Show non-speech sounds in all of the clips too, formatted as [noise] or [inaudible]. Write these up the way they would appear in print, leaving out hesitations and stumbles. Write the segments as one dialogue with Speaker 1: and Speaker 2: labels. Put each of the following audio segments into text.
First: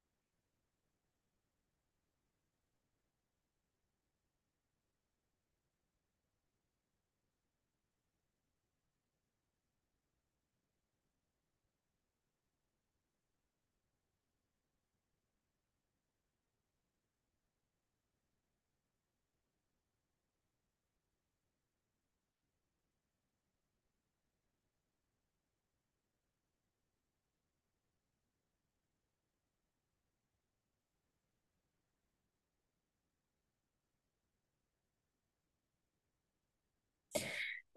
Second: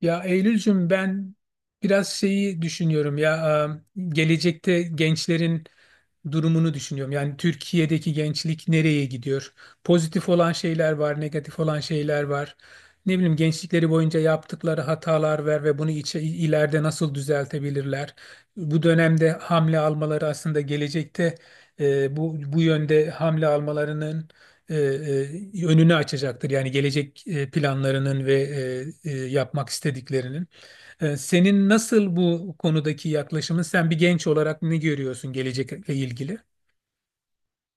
Speaker 1: Ya Eylülcüm ben biraz şeyi düşünüyorum ya. Gelecekte gençlerin durumunu düşünüyorum. Yani Türkiye'deki gençlik nereye gidiyor? Pozitif olan şeyler var, negatif olan şeyler var. Ne bileyim, gençlikleri boyunca yaptıkları hatalar var ve bunu ileride nasıl düzeltebilirler? Bu dönemde hamle almaları aslında gelecekte bu yönde hamle almalarının e, önünü açacaktır. Yani gelecek planlarının ve yapmak istediklerinin. E, senin nasıl bu konudaki yaklaşımın? Sen bir genç olarak ne görüyorsun gelecekle ilgili?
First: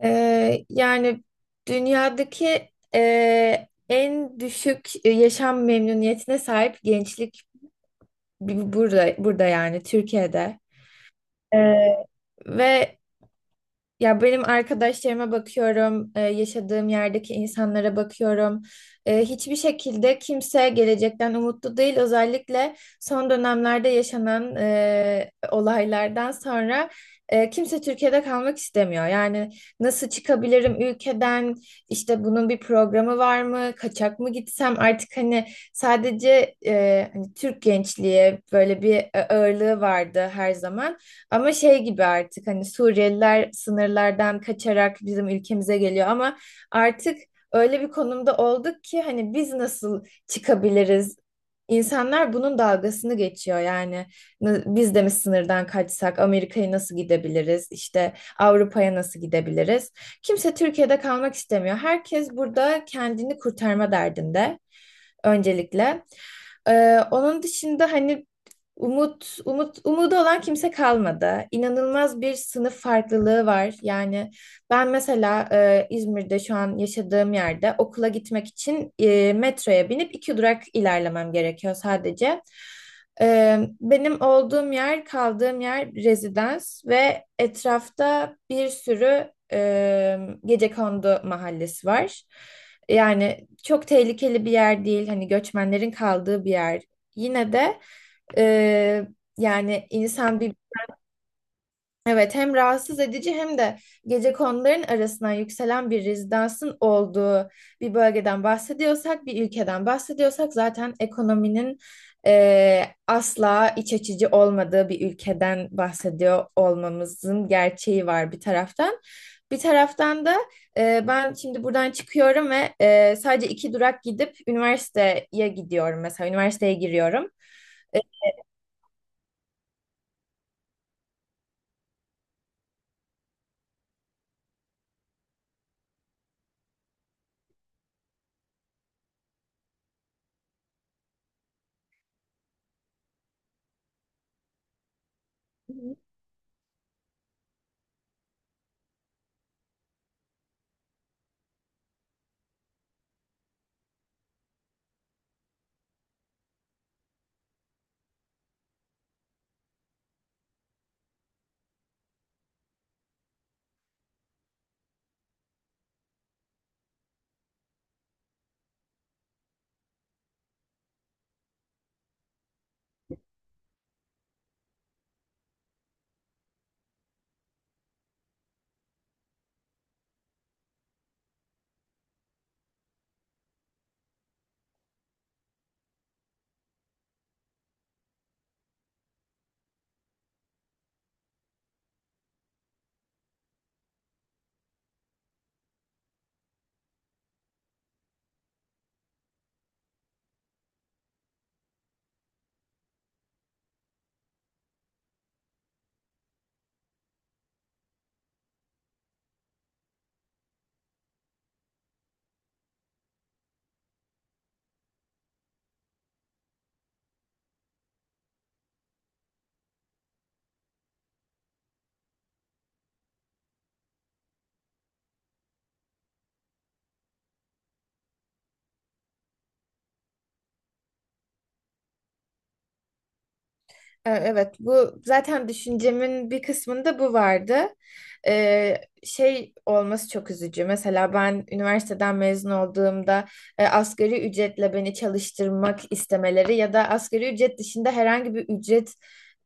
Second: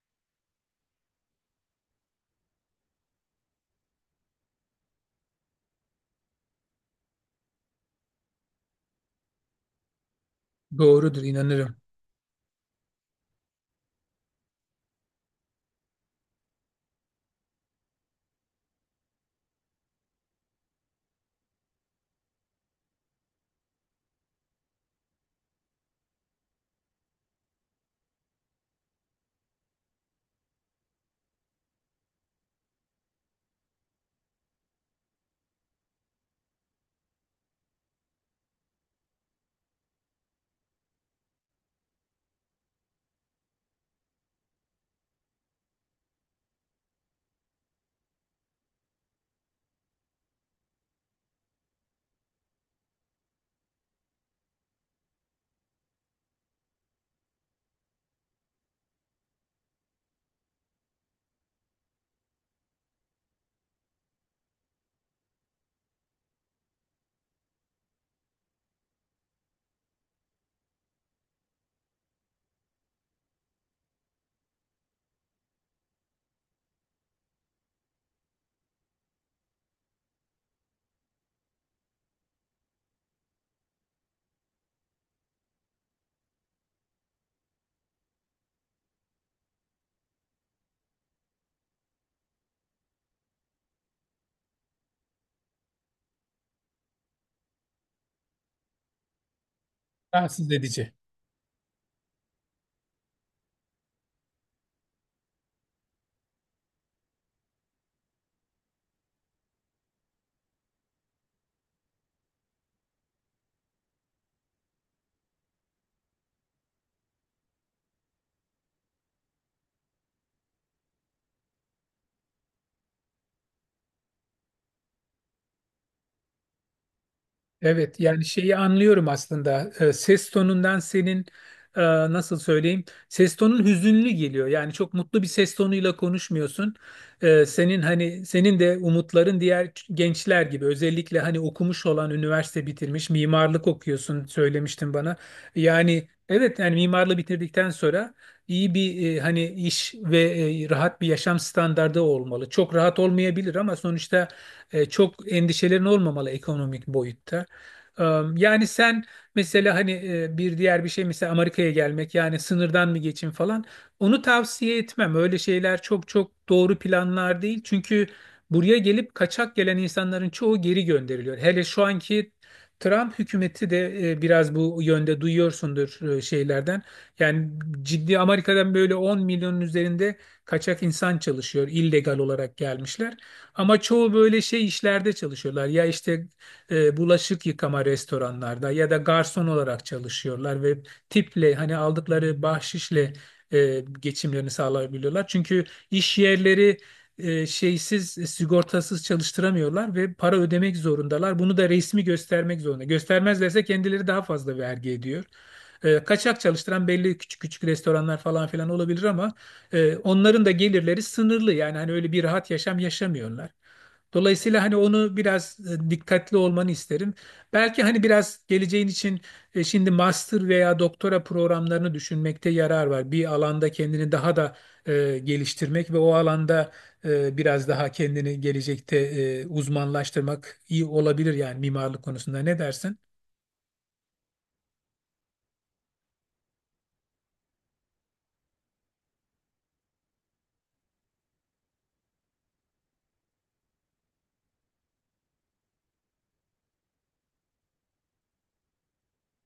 Speaker 2: Yani dünyadaki en düşük yaşam memnuniyetine sahip gençlik burada yani Türkiye'de.
Speaker 1: Doğrudur,
Speaker 2: Ee,
Speaker 1: inanırım.
Speaker 2: ve ya benim arkadaşlarıma bakıyorum, yaşadığım yerdeki insanlara bakıyorum. Hiçbir şekilde kimse gelecekten umutlu değil. Özellikle son dönemlerde yaşanan olaylardan sonra kimse Türkiye'de kalmak istemiyor. Yani nasıl çıkabilirim ülkeden? İşte bunun bir programı var mı? Kaçak mı gitsem? Artık hani sadece hani Türk gençliğe böyle bir ağırlığı vardı her zaman. Ama şey gibi artık hani Suriyeliler sınırlardan kaçarak bizim ülkemize geliyor ama artık öyle bir konumda olduk ki hani biz nasıl çıkabiliriz? İnsanlar bunun dalgasını geçiyor yani. Biz de mi sınırdan kaçsak Amerika'ya nasıl gidebiliriz? İşte Avrupa'ya nasıl gidebiliriz? Kimse Türkiye'de kalmak istemiyor. Herkes burada kendini kurtarma derdinde öncelikle. Onun dışında hani umut umut umudu olan kimse kalmadı. İnanılmaz bir sınıf farklılığı var. Yani ben mesela İzmir'de şu an yaşadığım yerde okula gitmek için metroya binip iki durak ilerlemem gerekiyor sadece. Benim olduğum yer, kaldığım yer rezidans ve etrafta bir sürü gecekondu mahallesi var. Yani çok tehlikeli bir yer değil, hani göçmenlerin kaldığı bir yer. Yine de e, yani insan
Speaker 1: Rahatsız
Speaker 2: bir...
Speaker 1: edici.
Speaker 2: Evet, hem rahatsız edici hem de gecekonduların arasından yükselen bir rezidansın olduğu bir bölgeden bahsediyorsak, bir ülkeden bahsediyorsak zaten ekonominin asla iç açıcı olmadığı bir ülkeden bahsediyor olmamızın gerçeği var bir taraftan. Bir taraftan da ben şimdi buradan çıkıyorum ve sadece iki durak gidip üniversiteye gidiyorum mesela üniversiteye giriyorum.
Speaker 1: Evet yani şeyi anlıyorum aslında. Ses tonundan senin, nasıl söyleyeyim, ses tonun hüzünlü geliyor, yani çok mutlu bir ses tonuyla konuşmuyorsun. Senin hani, senin de umutların diğer gençler gibi, özellikle hani okumuş olan, üniversite bitirmiş, mimarlık okuyorsun, söylemiştin bana. Yani evet, yani mimarlığı bitirdikten sonra iyi bir hani iş ve rahat bir yaşam standardı olmalı, çok rahat olmayabilir ama sonuçta çok endişelerin olmamalı ekonomik boyutta. Ee, Yani sen mesela hani, bir diğer bir şey mesela Amerika'ya gelmek, yani sınırdan mı geçin falan, onu tavsiye etmem. Öyle şeyler çok çok doğru planlar değil. Çünkü buraya gelip kaçak gelen insanların çoğu geri gönderiliyor. Hele şu anki Trump hükümeti de biraz bu yönde duyuyorsundur şeylerden. Yani ciddi, Amerika'dan böyle 10 milyonun üzerinde kaçak insan çalışıyor. Illegal olarak gelmişler. Ama çoğu böyle şey işlerde çalışıyorlar. Ya işte bulaşık yıkama, restoranlarda ya da garson olarak çalışıyorlar ve tiple hani aldıkları bahşişle geçimlerini sağlayabiliyorlar. Çünkü iş yerleri şeysiz, sigortasız çalıştıramıyorlar ve para ödemek zorundalar. Bunu da resmi göstermek zorunda. Göstermezlerse kendileri daha fazla vergi ediyor. Kaçak çalıştıran belli küçük küçük restoranlar falan filan olabilir ama onların da gelirleri sınırlı. Yani hani öyle bir rahat yaşam yaşamıyorlar. Dolayısıyla hani onu biraz, dikkatli olmanı isterim. Belki hani biraz geleceğin için şimdi master veya doktora programlarını düşünmekte yarar var. Bir alanda kendini daha da geliştirmek ve o alanda biraz daha kendini gelecekte uzmanlaştırmak iyi olabilir, yani mimarlık konusunda. Ne dersin?
Speaker 2: Evet, bu zaten düşüncemin bir kısmında bu vardı. E, şey olması çok üzücü. Mesela ben üniversiteden mezun olduğumda asgari ücretle beni çalıştırmak istemeleri ya da asgari ücret dışında herhangi bir ücret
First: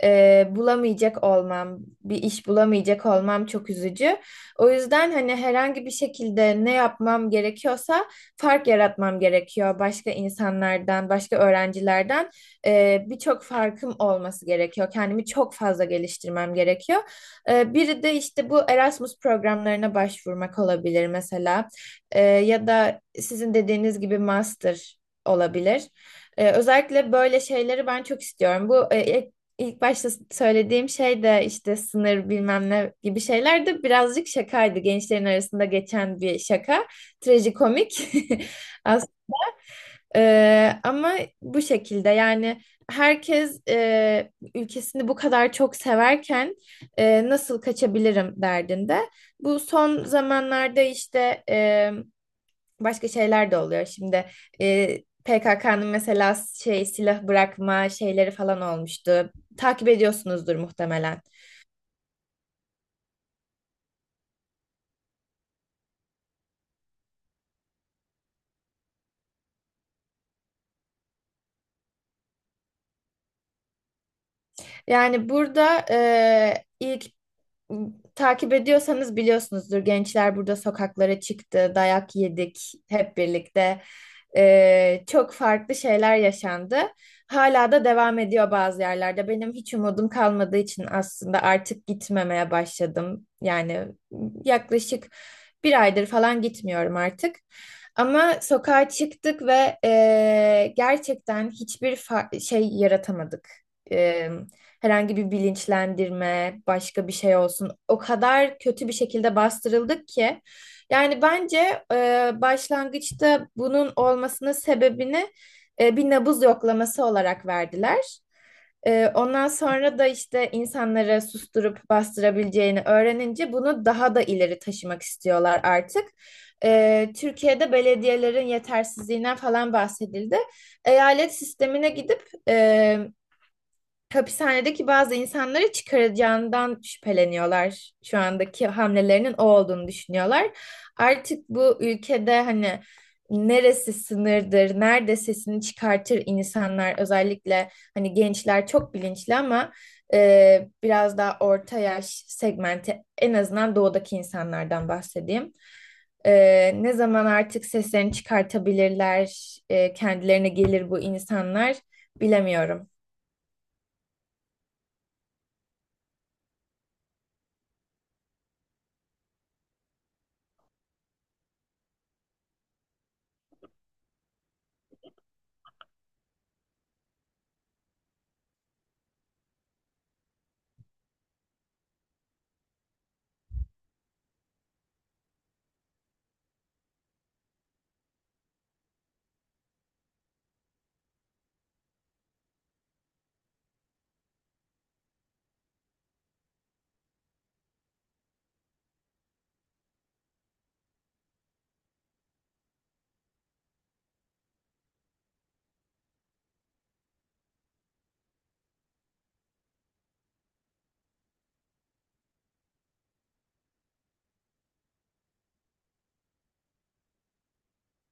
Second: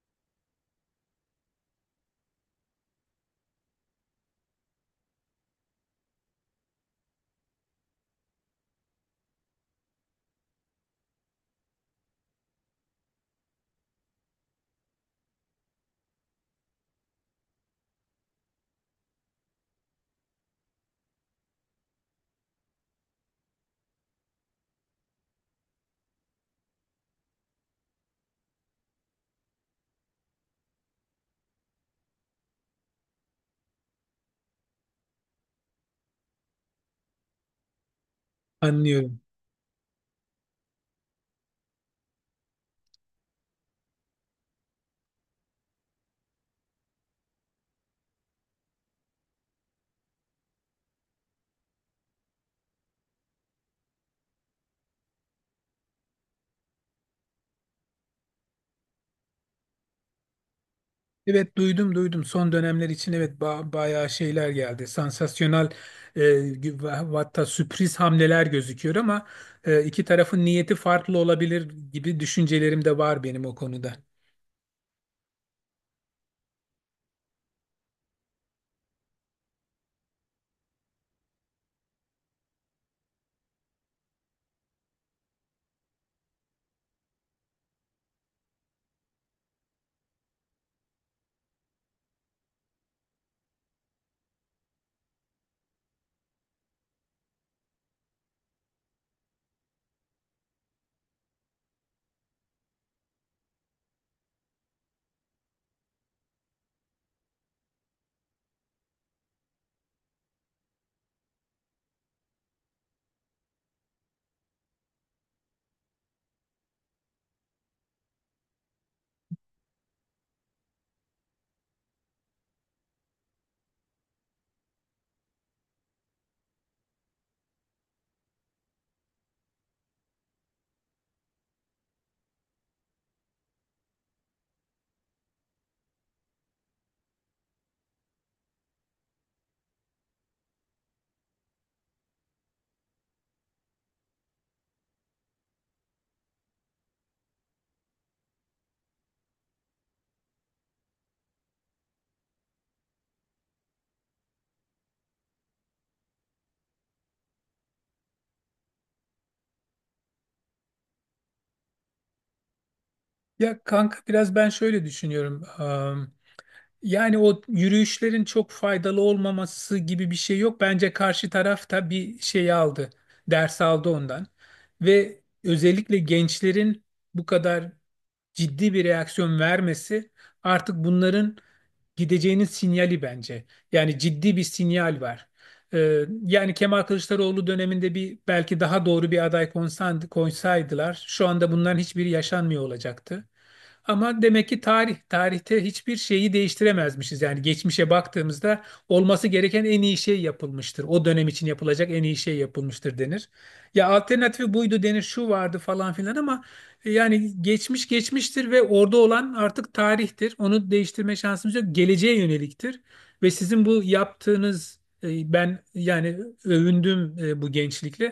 Speaker 2: bulamayacak olmam, bir iş bulamayacak olmam çok üzücü. O yüzden hani herhangi bir şekilde ne yapmam gerekiyorsa fark yaratmam gerekiyor başka insanlardan, başka öğrencilerden birçok farkım olması gerekiyor. Kendimi çok fazla geliştirmem gerekiyor. Biri de işte bu Erasmus programlarına başvurmak olabilir mesela. Ya da sizin dediğiniz gibi master olabilir. Özellikle böyle şeyleri ben çok istiyorum. Bu ilk başta söylediğim şey de işte sınır bilmem ne gibi şeyler de birazcık şakaydı. Gençlerin arasında geçen bir şaka. Trajikomik. [laughs]
Speaker 1: Anlıyorum.
Speaker 2: Ama bu şekilde yani herkes ülkesini bu kadar çok severken nasıl kaçabilirim derdinde. Bu son zamanlarda işte başka şeyler de oluyor. Şimdi e, PKK'nın mesela şey silah bırakma şeyleri falan olmuştu. Takip ediyorsunuzdur muhtemelen.
Speaker 1: Evet, duydum duydum, son dönemler için evet, bayağı şeyler geldi, sansasyonel ve hatta sürpriz hamleler gözüküyor ama iki tarafın niyeti farklı olabilir gibi düşüncelerim de var benim o konuda.
Speaker 2: Yani burada ilk. Takip ediyorsanız biliyorsunuzdur. Gençler burada sokaklara çıktı, dayak yedik hep birlikte. Çok farklı şeyler yaşandı. Hala da devam ediyor bazı yerlerde. Benim hiç umudum kalmadığı için aslında artık gitmemeye başladım. Yani yaklaşık bir aydır falan gitmiyorum artık. Ama sokağa çıktık ve gerçekten hiçbir şey yaratamadık. Ee, herhangi bir bilinçlendirme, başka bir şey olsun. O kadar kötü bir şekilde bastırıldık ki. Yani bence başlangıçta bunun olmasının sebebini bir nabız yoklaması olarak verdiler. Ondan sonra da işte insanları susturup bastırabileceğini öğrenince bunu daha da ileri taşımak istiyorlar artık. Türkiye'de belediyelerin yetersizliğinden falan bahsedildi. Eyalet sistemine gidip e, hapishanedeki bazı insanları çıkaracağından şüpheleniyorlar. Şu andaki hamlelerinin o olduğunu düşünüyorlar. Artık bu ülkede hani neresi sınırdır, nerede sesini çıkartır insanlar, özellikle hani gençler çok bilinçli ama biraz daha orta yaş segmenti, en azından doğudaki insanlardan bahsedeyim. Ne zaman artık seslerini çıkartabilirler, kendilerine gelir bu insanlar, bilemiyorum.
Speaker 1: Ya kanka, biraz ben şöyle düşünüyorum. Yani o yürüyüşlerin çok faydalı olmaması gibi bir şey yok, bence karşı taraf da bir şey aldı, ders aldı ondan. Ve özellikle gençlerin bu kadar ciddi bir reaksiyon vermesi artık bunların gideceğinin sinyali bence. Yani ciddi bir sinyal var. Yani Kemal Kılıçdaroğlu döneminde bir belki daha doğru bir aday koysaydılar şu anda bunların hiçbiri yaşanmıyor olacaktı. Ama demek ki tarihte hiçbir şeyi değiştiremezmişiz. Yani geçmişe baktığımızda olması gereken en iyi şey yapılmıştır. O dönem için yapılacak en iyi şey yapılmıştır denir. Ya alternatifi buydu denir, şu vardı falan filan ama yani geçmiş geçmiştir ve orada olan artık tarihtir. Onu değiştirme şansımız yok. Geleceğe yöneliktir. Ve sizin bu yaptığınız, ben yani övündüm bu gençlikle.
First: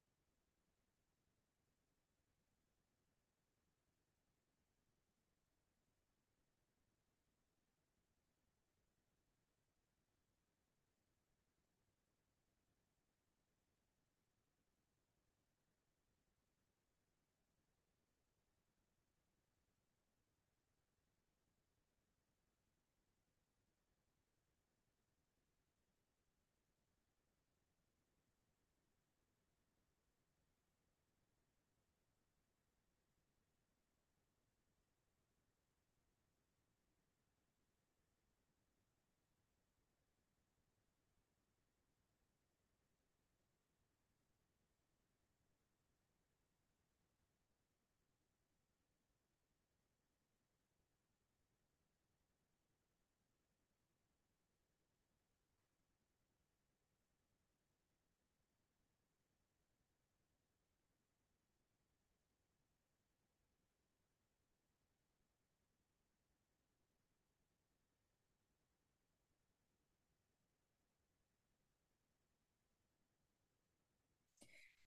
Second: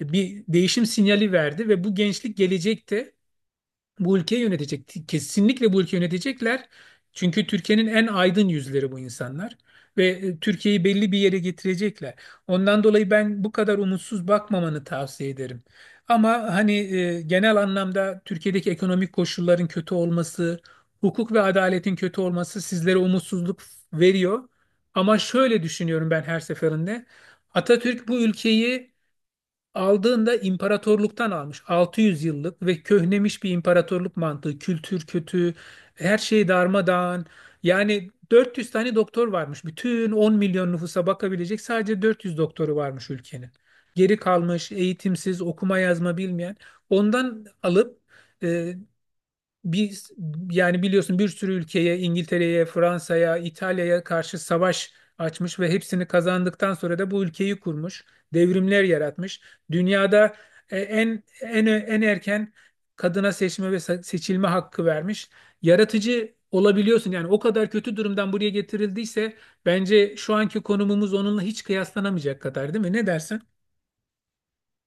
Speaker 1: E, bir değişim sinyali verdi ve bu gençlik gelecekte bu ülkeyi yönetecek. Kesinlikle bu ülkeyi yönetecekler. Çünkü Türkiye'nin en aydın yüzleri bu insanlar. Ve Türkiye'yi belli bir yere getirecekler. Ondan dolayı ben bu kadar umutsuz bakmamanı tavsiye ederim. Ama hani genel anlamda Türkiye'deki ekonomik koşulların kötü olması, hukuk ve adaletin kötü olması sizlere umutsuzluk veriyor. Ama şöyle düşünüyorum ben her seferinde. Atatürk bu ülkeyi aldığında imparatorluktan almış. 600 yıllık ve köhnemiş bir imparatorluk mantığı. Kültür kötü, her şey darmadağın. Yani 400 tane doktor varmış. Bütün 10 milyon nüfusa bakabilecek sadece 400 doktoru varmış ülkenin. Geri kalmış, eğitimsiz, okuma yazma bilmeyen. Ondan alıp, e, bir yani biliyorsun, bir sürü ülkeye, İngiltere'ye, Fransa'ya, İtalya'ya karşı savaş açmış ve hepsini kazandıktan sonra da bu ülkeyi kurmuş, devrimler yaratmış. Dünyada en erken kadına seçme ve seçilme hakkı vermiş. Yaratıcı olabiliyorsun, yani o kadar kötü durumdan buraya getirildiyse bence şu anki konumumuz onunla hiç kıyaslanamayacak kadar, değil mi? Ne dersin?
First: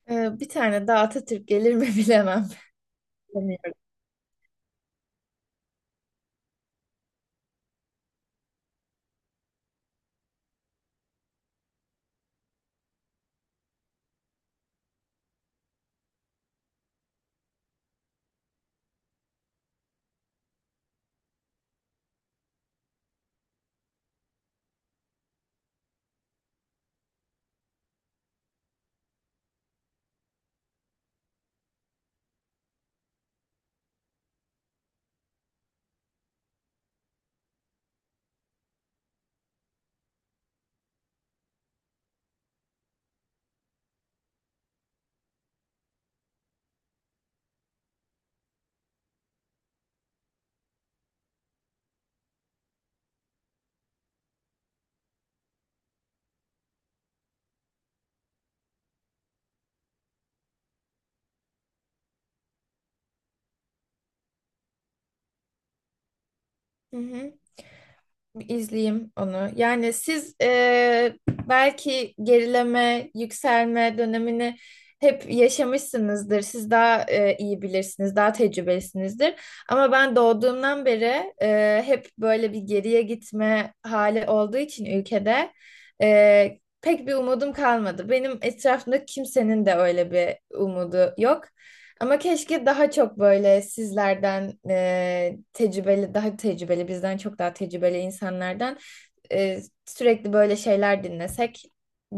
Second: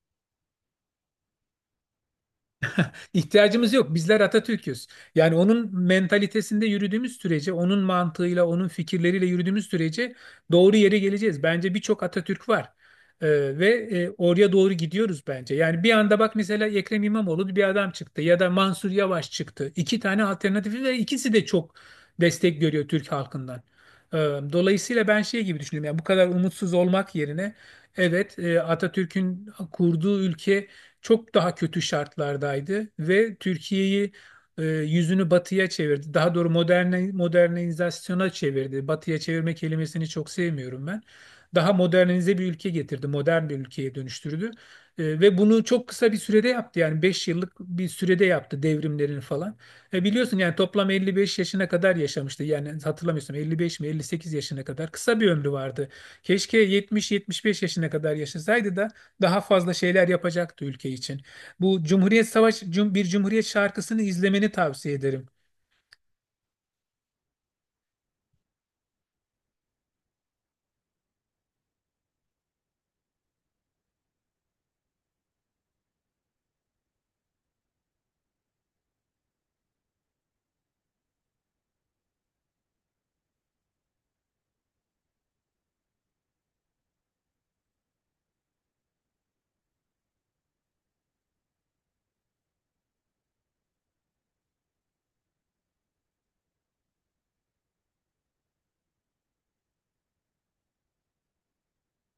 Speaker 2: Bir tane daha Atatürk gelir mi [laughs] bilemem.
Speaker 1: İhtiyacımız
Speaker 2: Bilemiyorum.
Speaker 1: yok. Bizler Atatürk'üz. Yani onun mentalitesinde yürüdüğümüz sürece, onun mantığıyla, onun fikirleriyle yürüdüğümüz sürece doğru yere geleceğiz. Bence birçok Atatürk var. Ee, Ve oraya doğru gidiyoruz bence. Yani bir anda bak, mesela Ekrem İmamoğlu bir adam çıktı ya da Mansur Yavaş çıktı. İki tane alternatifi ve ikisi de çok destek görüyor Türk halkından. Ee, Dolayısıyla ben şey gibi düşünüyorum. Yani bu kadar umutsuz olmak yerine, evet, Atatürk'ün kurduğu ülke çok daha kötü şartlardaydı ve Türkiye'yi, yüzünü batıya çevirdi. Daha doğru moderne, modernizasyona çevirdi. Batıya çevirme kelimesini çok sevmiyorum ben. Daha modernize bir ülke getirdi, modern bir ülkeye dönüştürdü. Ve bunu çok kısa bir sürede yaptı. Yani 5 yıllık bir sürede yaptı devrimlerini falan. Biliyorsun yani, toplam 55 yaşına kadar yaşamıştı. Yani hatırlamıyorsam 55 mi 58 yaşına kadar, kısa bir ömrü vardı. Keşke 70-75 yaşına kadar yaşasaydı da daha fazla şeyler yapacaktı ülke için. Bu Cumhuriyet Savaşı, bir Cumhuriyet şarkısını izlemeni tavsiye ederim.
Speaker 2: Hı hı. Bir izleyeyim onu. Yani siz belki gerileme, yükselme dönemini hep yaşamışsınızdır. Siz daha iyi bilirsiniz, daha tecrübelisinizdir. Ama ben doğduğumdan beri hep böyle bir geriye gitme hali olduğu için ülkede pek bir umudum kalmadı. Benim etrafımda kimsenin de öyle bir umudu yok. Ama keşke daha çok böyle sizlerden tecrübeli, daha tecrübeli, bizden çok daha tecrübeli insanlardan sürekli böyle şeyler dinlesek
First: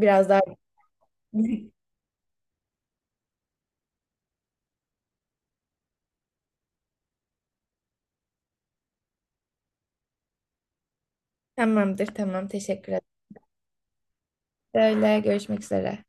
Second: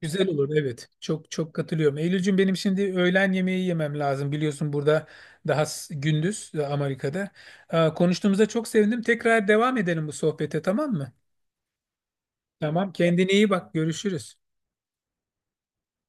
Speaker 1: Güzel
Speaker 2: daha...
Speaker 1: olur, evet. Çok çok
Speaker 2: [laughs]
Speaker 1: katılıyorum. Eylülcüm benim, şimdi öğlen yemeği yemem lazım. Biliyorsun burada daha gündüz, Amerika'da. Konuştuğumuza çok sevindim. Tekrar devam edelim bu sohbete, tamam mı?
Speaker 2: Tamamdır, tamam.
Speaker 1: Tamam.
Speaker 2: Teşekkür ederim.
Speaker 1: Kendine iyi bak. Görüşürüz.
Speaker 2: Öyle, görüşmek üzere.